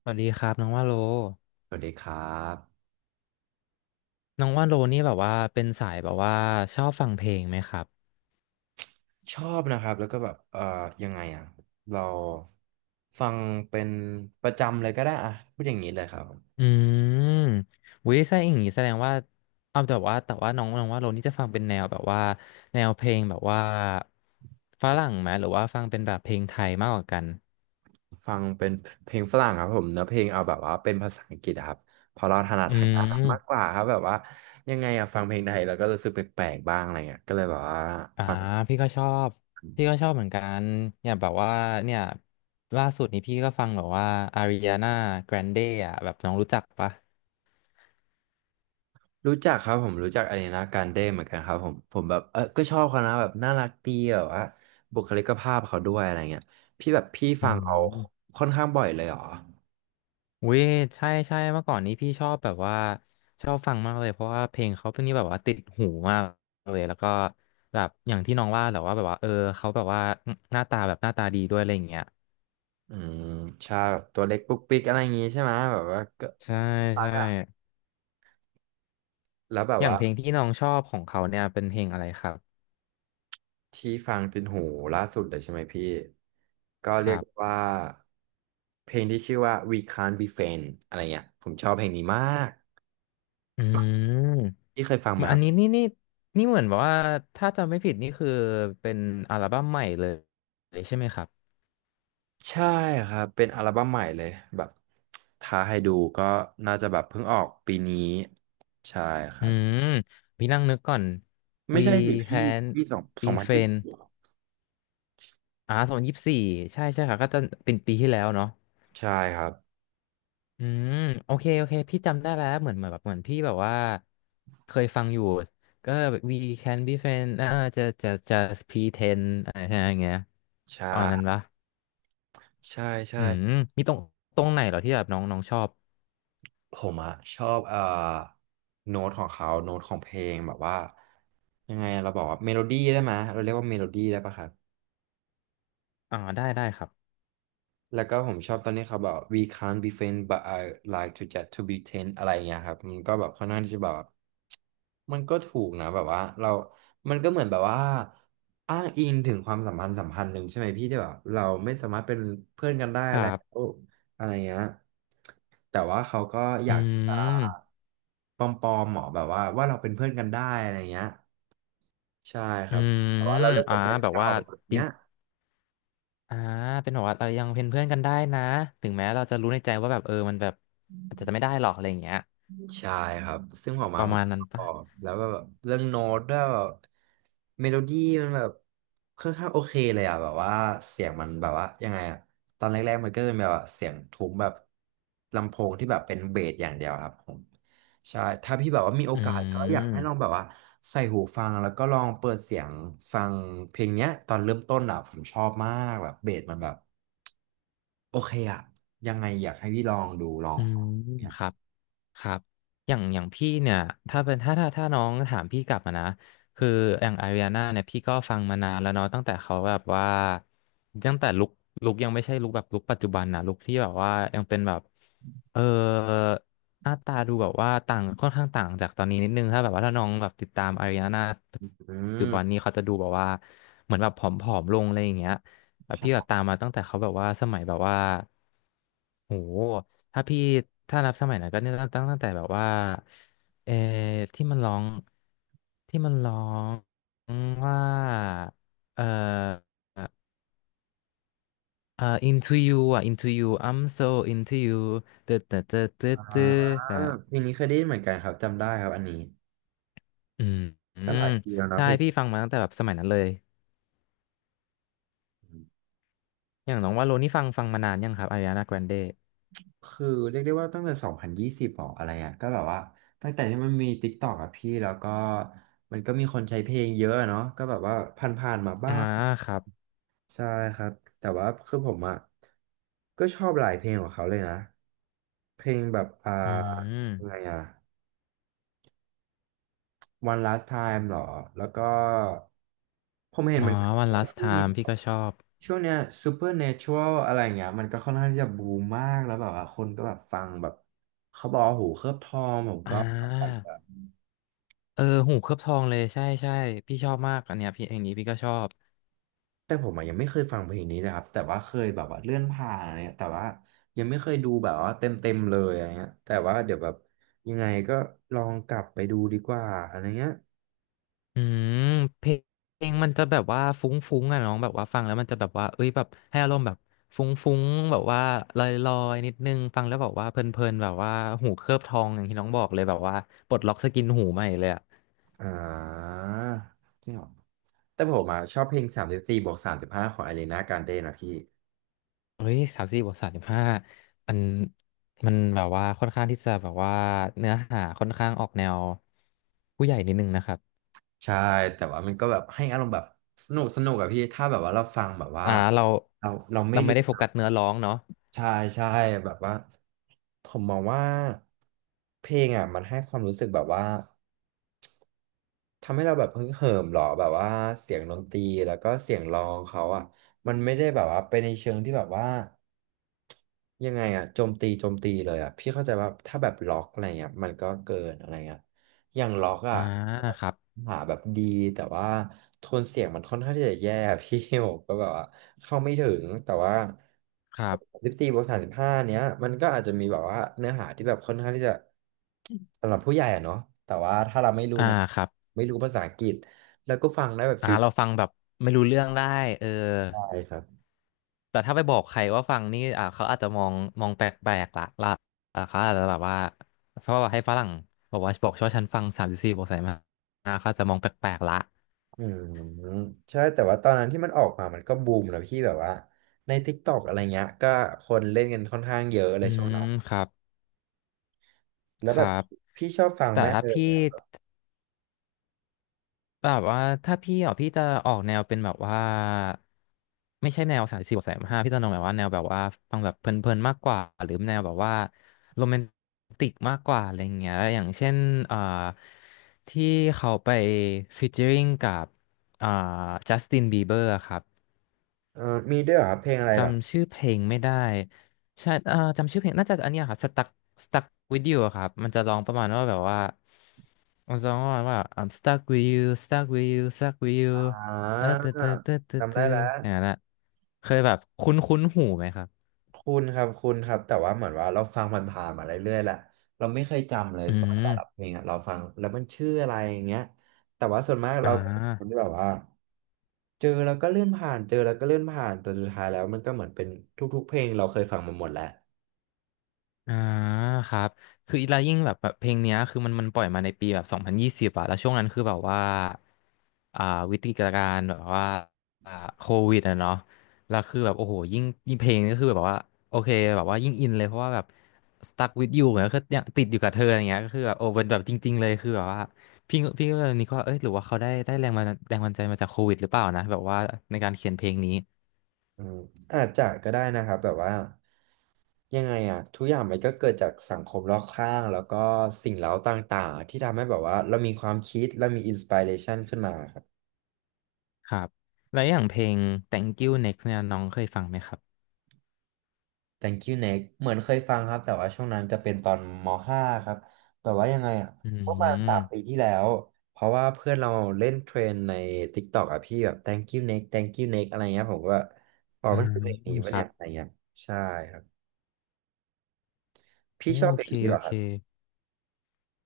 สวัสดีครับน้องว่าโลสวัสดีครับน้องว่าโลนี่แบบว่าเป็นสายแบบว่าชอบฟังเพลงไหมครับชอบนะครับแล้วก็แบบยังไงอ่ะเราฟังเป็นประจำเลยก็ได้อ่ะพูดอย่างนี้เลยครับอืมวิใช่อย่างงี้แสดงว่าเอาแต่ว่าน้องน้องว่าโลนี่จะฟังเป็นแนวแบบว่าแนวเพลงแบบว่าฝรั่งไหมหรือว่าฟังเป็นแบบเพลงไทยมากกว่ากันฟังเป็นเพลงฝรั่งครับผมเนื้อเพลงเอาแบบว่าเป็นภาษาอังกฤษอะครับเพอเราถนัดอืทางด้านนั้นมากกมว่าครับแบบว่ายังไงอ่ะฟังเพลงไทยแล้วก็รู้สึกแปลกๆบ้างอะไรเงี้ยก็เลยแบบว่าอ่าฟังพี่ก็ชอบพี่ก็ชอบเหมือนกันอย่างแบบว่าเนี่ยล่าสุดนี้พี่ก็ฟังแบบว่าอาริอานาแกรนเดอ่ะแบบน้องรู้จักปะรู้จักครับผมรู้จักอารีนาการ์เด้เหมือนกันครับผมผมแบบเออก็ชอบเขานะแบบน่ารักดีแบบว่าบุคลิกภาพเขาด้วยอะไรเงี้ยพี่แบบพี่อืฟังเขาม ค่อนข้างบ่อยเลยเหรอ อุ้ยใช่เมื่อก่อนนี้พี่ชอบแบบว่าชอบฟังมากเลยเพราะว่าเพลงเขาเป็นนี่แบบว่าติดหูมากเลยแล้วก็แบบอย่างที่น้องว่าแหละว่าแบบว่าเออเขาแบบว่าหน้าตาแบบหน้าตาดีด้วยอะไรอย่างเงี้ยอืมชาแบบตัวเล็กปุ๊กปิ๊กอะไรอย่างงี้ใช่ไหมแบบว่าก็ใช่ปักใช่อ่ะแล้วแบบอย่างว่าเพลงที่น้องชอบของเขาเนี่ยเป็นเพลงอะไรครับที่ฟังติดหูล่าสุดเลยใช่ไหมพี่ก็คเรียรักบว่าเพลงที่ชื่อว่า We Can't Be Friends อะไรเงี้ยผมชอบเพลงนี้มากอืมพี่เคยฟังไหมัมนคอัรันบนี้นี่เหมือนแบบว่าถ้าจำไม่ผิดนี่คือเป็นอัลบั้มใหม่เลยใช่ไหมครับใช่ครับเป็นอัลบั้มใหม่เลยแบบถ้าให้ดูก็น่าจะแบบเพิ่งออกปีนี้ใช่คอืรับมพี่นั่งนึกก่อน ไม่ We ใช่หรือพี่ can พี่สองส be องพันยี่สิ friends บอ่าสองพันยี่สิบสี่ใช่ใช่ค่ะก็จะเป็นปีที่แล้วเนาะใช่ครับอืมโอเคโอเคพี่จำได้แล้วเหมือนแบบเหมือนพี่แบบว่าเคยฟังอยู่ก็ we can be friends อ่าจะ pretend อะไรอย่างเงี้ยใช่อันนั้นปะใช่ใช่ อืมมีตรงตรงไหนเหรอที่แบบน้องน้องชอบผมอะชอบโน้ตของเขาโน้ตของเพลงแบบว่ายังไงเราบอกว่าเมโลดี้ได้ไหมยเราเรียกว่าเมโลดี้ได้ปะครับ ได้ครับแล้วก็ผมชอบตอนนี้เขาบอก we can't be friends but I like to just to be t e n อะไรเงี้ยครับมันก็แบบค่อนข้างที่จะแบบมันก็ถูกนะแบบว่าเรามันก็เหมือนแบบว่าอ้างอิงถึงความสัมพันธ์หนึ่งใช่ไหมพี่ที่แบบเราไม่สามารถเป็นเพื่อนกันได้คแล้รัวบอะไรเงี้ยแต่ว่าเขาก็ออืยากจะมปลอมๆหมอแบบว่าว่าเราเป็นเพื่อนกันได้อะไรเงี้ยใช่คอืรับแต่มว่าเราเลิกอ่ากับแฟนแบบเก่าว่าแบบจริเนี้งย อ่าเป็นแบบว่าเรายังเป็นเพื่อนกันได้นะถึงแม้เราจะรู้ในใจว่าแบบเออมันแบบอาจจะไม่ได้หรอกอะไรอย่างเงี้ยใช่ครับซึ่งออกปมาระผมมาณนั้นชปะ อบแล้วก็แบบเรื่องโน้ตด้วยแบบเมโลดี้มันแบบค่อนข้างโอเคเลยอ่ะแบบว่าเสียงมันแบบว่ายังไงอ่ะตอนแรกๆมันก็เป็นแบบว่าเสียงทุ้มแบบลำโพงที่แบบเป็นเบสอย่างเดียวครับผมใช่ถ้าพี่แบบว่ามีโออืกาสก็อยากให้ลองมแบบว่าใส่หูฟังแล้วก็ลองเปิดเสียงฟังเพลงเนี้ยตอนเริ่มต้นอ่ะผมชอบมากแบบเบสมันแบบโอเคอ่ะยังไงอยากให้พี่ลองดูลองอืฟัม งเนี่ยครับ ครับอย่างอย่างพี่เนี่ย ถ้าเป็น ถ้าน้องถามพี่กลับมานะคืออย่างอาริอาน่าเนี่ยพี่ก็ฟังมานานแล้วเนาะตั้งแต่เขาแบบว่าตั้งแต่ลุคยังไม่ใช่ลุคแบบลุคปัจจุบันนะลุคที่แบบว่ายังเป็นแบบเออหน้าตาดูแบบว่าต่างค่อนข้างต่างจากตอนนี้นิดนึงถ้าแบบว่าถ้าน้องแบบติดตามอาริอาน่าอืปัจจุบันม นี้เขาจะดูแบบว่าเหมือนแบบผอมๆลงอะไรอย่างเงี้ย แบบพี่แบบตามมาตั้งแต่เขาแบบว่าสมัยแบบว่าโหถ้าพี่ถ้านับสมัยนั้นก็เนี่ยตั้งแต่แบบว่าเออที่มันร้องที่มันร้องว่าเออเออ into you อ่ะ into you I'm so into you ตึ๊ดตึ๊ดตึ๊ดตึ๊ดอ่าตึ๊ดอ่ะเพลงนี้เคยได้ยินเหมือนกันครับจำได้ครับอันนี้อืมอืก็หมลายปีแล้วเนอะใช่เพลงพี่นี้ฟังมาตั้งแต่แบบสมัยนั้นเลยอย่างน้องว่าโลนี่ฟังมานานยังครับอาริานาแกรนเดคือเรียกได้ว่าตั้งแต่สองพันยี่สิบหรออะไรอ่ะก็แบบว่าตั้งแต่ที่มันมีติ๊กตอกอะพี่แล้วก็มันก็มีคนใช้เพลงเยอะอะเนาะก็แบบว่าผ่านๆมาบ้าอ่างครับใช่ครับแต่ว่าคือผมอ่ะก็ชอบหลายเพลงของเขาเลยนะเพลงแบบอ่าอืยังไงม อ่ะ One Last Time หรอแล้วก็ผมเห็อ๋นอมันวัน ว่า last ช่วงนี้ time พี่ก็ชอบช่วงเนี้ย Supernatural อะไรเงี้ยมันก็ค่อนข้างที่จะบูมมากแล้วแบบว่าคนก็แบบฟังแบบเขาบอกว่าหูเคลือบทองผมอ่ก็แบาบเออหูเคลือบทองเลยใช่พี่ชอบมากอันเนี้ยพี่เองนี้พี่ก็ชอบแต่ผมอะยังไม่เคยฟังเพลงนี้นะครับแต่ว่าเคยแบบว่าเลื่อนผ่านอะไรเงี้ยแต่ว่ายังไม่เคยดูแบบว่าเต็มเต็มเลยอะไรเงี้ยแต่ว่าเดี๋ยวแบบยังไงก็ลองกลับไปดูดีกว่าอะไรเงี้ยอืมเพลงเพลงมันจะแบบว่าฟุ้งๆอ่ะน้องแบบว่าฟังแล้วมันจะแบบว่าเอ้ยแบบให้อารมณ์แบบฟุ้งๆแบบว่าลอยๆนิดนึงฟังแล้วแบบว่าเพลินๆแบบว่าหูเคลือบทองอย่างที่น้องบอกเลยแบบว่าปลดล็อกสกินหูใหม่เลยอ่ะอ่าจริงเหรอแต่ผมอะชอบเพลง34+35ของอารีนาการ์เดนะพี่ เฮ้ยสามสี่บวกสามสิบห้ามันมันแบบว่าค่อนข้างที่จะแบบว่าเนื้อหาค่อนข้างออกแนวผู้ใหญ่นิดนึงนะครับ ใช่แต่ว่ามันก็แบบให้อารมณ์แบบสนุกสนุกอะพี่ถ้าแบบว่าเราฟังแบบว่าอ่าเราเราเราไม่เราไม่รู้ได้โฟกัสเนื้อร้องเนาะใช่ใช่แบบว่าผมมองว่าเพลงอะมันให้ความรู้สึกแบบว่าทำให้เราแบบฮึกเหิมหรอแบบว่าเสียงดนตรีแล้วก็เสียงร้องเขาอะมันไม่ได้แบบว่าไปในเชิงที่แบบว่า ยังไงอะโจมตีเลยอะพี่เข้าใจว่าถ้าแบบล็อกอะไรเงี้ยมันก็เกินอะไรเงี้ยอย่างล็อกอะอ่าครับหาแบบดีแต่ว่าโทนเสียงมันค่อนข้างที่จะแย่อะ พี่ ผมก็แบบว่าเข้าไม่ถึงแต่ว่าครับสิบสี่บวกสามสิบห้าเนี้ยมันก็อาจจะมีแบบว่าเนื้อหาที่แบบค่อนข้างที่จะสำหรับผู้ใหญ่อะเนาะแต่ว่าถ้าเราไม่รู้อ่านะครับไม่รู้ภาษาอังกฤษแล้วก็ฟังได้แบบอ่าชิวเราฟังแบบไม่รู้เรื่องได้เออๆได้ครับ แต่ถ้าไปบอกใครว่าฟังนี่อ่าเขาอาจจะมองแปลกๆละอ่าเขาอาจจะแบบว่าเพราะว่าให้ฝรั่งบอกว่าบอกชอบฉันฟังสามสิบสี่บอกใส่มาอ่าเขาอาจจะมองแปลกๆละอืมใช่แต่ว่าตอนนั้นที่มันออกมามันก็บูมนะพี่แบบว่าใน TikTok อะไรเงี้ยก็คนเล่นกันค่อนข้างเยอะเลอืยช่วงมนั้นครับแล้ควแบรับบพี่ชอบฟังแต่ไหมถ้าพี่ เนี่ยแบบว่าถ้าพี่อ่ะพี่จะออกแนวเป็นแบบว่าไม่ใช่แนวสายสี่บวกสายห้าพี่จะนองแบบว่าแนวแบบว่าฟังแบบเพลินๆมากกว่าหรือแนวแบบว่าโรแมนติกมากกว่าอะไรอย่างเงี้ยอย่างเช่นเอ่อที่เขาไปฟีเจอริงกับเอ่อจัสตินบีเบอร์ครับ เออมีด้วยเหรอครับเพลงอะไรเหรอจำชื่อเพลงไม่ได้ใช่จำชื่อเพลงน่าจะอันเนี้ยครับ stuck with you อะครับ มันจะร้องประมาณว่าแบบว่ามันจะร้องประมาณว่า I'm stuck with you stuck with you อ่าเออเตึ๊ดตึ๊ดตึ๊ตึจำได้ตึแล้วอย่างนั้นอะเคยแบบคุ้นคุ้นหูไหมครับคุณครับแต่ว่าเหมือนว่าเราฟังมันผ่านๆมาเรื่อยๆแหละเราไม่เคยจำเลยอืตอนแต่ละเพมลงอะเราฟังแล้วมันชื่ออะไรอย่างเงี้ยแต่ว่าส่วนมากอ่เราคนา ที่แบบว่าเจอแล้วก็เลื่อนผ่านเจอแล้วก็เลื่อนผ่านแต่สุดท้ายแล้วมันก็เหมือนเป็นทุกๆเพลงเราเคยฟังมาหมดแล้ว อ่าครับคืออีลายิ่งแบบเพลงเนี้ยคือมันปล่อยมาในปีแบบ2020อะแล้วช่วงนั้นคือแบบว่าอ่าวิกฤตการณ์แบบว่าอ่าโควิดอะเนาะแล้วคือแบบโอ้โหยิ่งยิ่งเพลงก็คือแบบว่าโอเคแบบว่ายิ่งอินเลยเพราะว่าแบบ stuck with you เนี่ยก็ยังติดอยู่กับเธออย่างเงี้ยก็คือแบบโอ้เป็นแบบจริงๆเลยคือแบบว่าพี่ก็เลยนี่ก็เอ้ยหรือว่าเขาได้แรงมาแรงบันดาลใจมาจากโควิดหรือเปล่านะแบบว่าในการเขียนเพลงนี้อืมอาจจะก็ได้นะครับแบบว่ายังไงอ่ะทุกอย่างมันก็เกิดจากสังคมรอบข้างแล้วก็สิ่งเร้าต่างๆที่ทำให้แบบว่าเรามีความคิดเรามีอินสปิเรชันขึ้นมาครับ ครับแล้วอย่างเพลง Thank You Next เนี่ยน้องเคยฟังไหมครับ Thank you Next เหมือนเคยฟังครับแต่ว่าช่วงนั้นจะเป็นตอนม .5 ครับแบบว่ายังไงอ่ะอืประมาณ3 ปีม ที่แล้วเพราะว่าเพื่อนเราเล่นเทรนใน TikTok อ่ะพี่แบบ Thank you Next Thank you Next อะไรเงี้ยผมก็ว่าอ๋ออ่ามันคือเพลงนี้คปะรัเนี่ยบอะไรเงี้ยใช่ครับโอพี่ชอบเพลเคงนี้เหโอรอคเครับ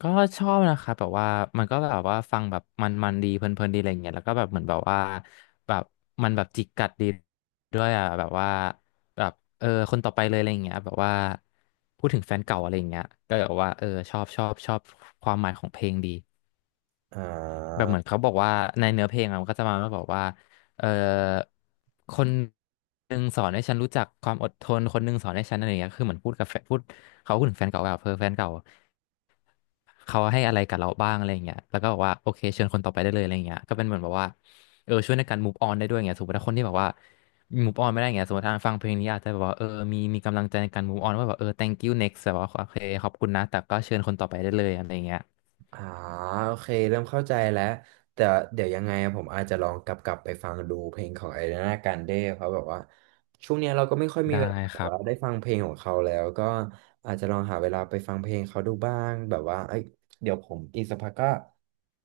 ก็ชอบนะครับแบบว่ามันก็แบบว่าฟังแบบมันดีเพลินๆดีอะไรเงี้ยแล้วก็แบบเหมือนแบบว่าแบบมันแบบจิกกัดดีด้วยอ่ะแบบว่าแบบเออคนต่อไปเลยอะไรเงี้ยแบบว่าพูดถึงแฟนเก่าอะไรเงี้ยก็แบบว่าเออชอบชอบชอบความหมายของเพลงดี อ่แบบเหมือนา เขาบอกว่าในเนื้อเพลงอะมันก็จะมาแล้วบอกว่าเอ่อคนหนึ่งสอนให้ฉันรู้จักความอดทนคนหนึ่งสอนให้ฉันอะไรอย่างเงี้ยคือเหมือนพูดกับแฟนพูดเขาพูดถึงแฟนเก่าแบบเพ่อแฟนเก่าเขาให้อะไรกับเราบ้างอะไรอย่างเงี้ยแล้วก็บอกว่าโอเคเชิญคนต่อไปได้เลยอะไรอย่างเงี้ยก็เป็นเหมือนแบบว่าเออช่วยในการ move on ได้ด้วยอย่างเงี้ยสมมติถ้าคนที่แบบว่า move on ไม่ได้อย่างเงี้ยสมมติถ้าฟังเพลงนี้อาจจะแบบว่าเออมีกำลังใจในการ move on ว่าแบบเออ thank you next แบบว่าโอเคขอบคุณนะแต่ก็เชิญคนต่อไปได้เลยอะไรอย่างเงี้ยอ่าโอเคเริ่มเข้าใจแล้วแต่เดี๋ยวยังไงอะผมอาจจะลองกลับไปฟังดูเพลงของไอริานาการเด้เพราะแบบว่าช่วงเนี้ยเราก็ไม่ค่อยมีได้เวลาคแบบรัว่าบได้ฟังเพลงของเขาแล้วก็อาจจะลองหาเวลาไปฟังเพลงเขาดูบ้างแบบว่าเอ้ยเดี๋ยวผมอีกสักพักก็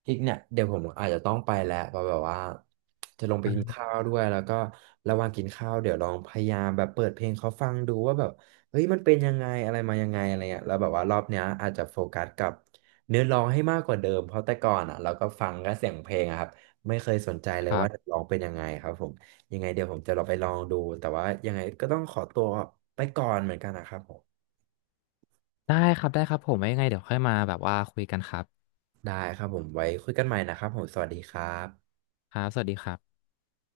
อีกเนี่ยเดี๋ยวผมอาจจะต้องไปแล้วเพราะแบบว่าจะลงไปกินอ่าข้าวด้วยแล้วก็ระหว่างกินข้าวเดี๋ยวลองพยายามแบบเปิดเพลงเขาฟังดูว่าแบบเฮ้ยมันเป็นยังไงอะไรมายังไงอะไรเงี้ยแล้วแบบว่ารอบเนี้ยอาจจะโฟกัสกับ เนื้อร้องให้มากกว่าเดิมเพราะแต่ก่อนอ่ะเราก็ฟังก็เสียงเพลงอะครับไม่เคยสนใจเลคยรัว่าจะบ ร้องเป็นยังไงครับผมยังไงเดี๋ยวผมจะลองไปลองดูแต่ว่ายังไงก็ต้องขอตัวไปก่อนเหมือนกันนะครับผมได้ครับได้ครับผมไว้ยังไงเดี๋ยวค่อยมาแบบว่าคุยกันครับได้ครับผมไว้คุยกันใหม่นะครับผมสวัสดีครับครับสวัสดีครับ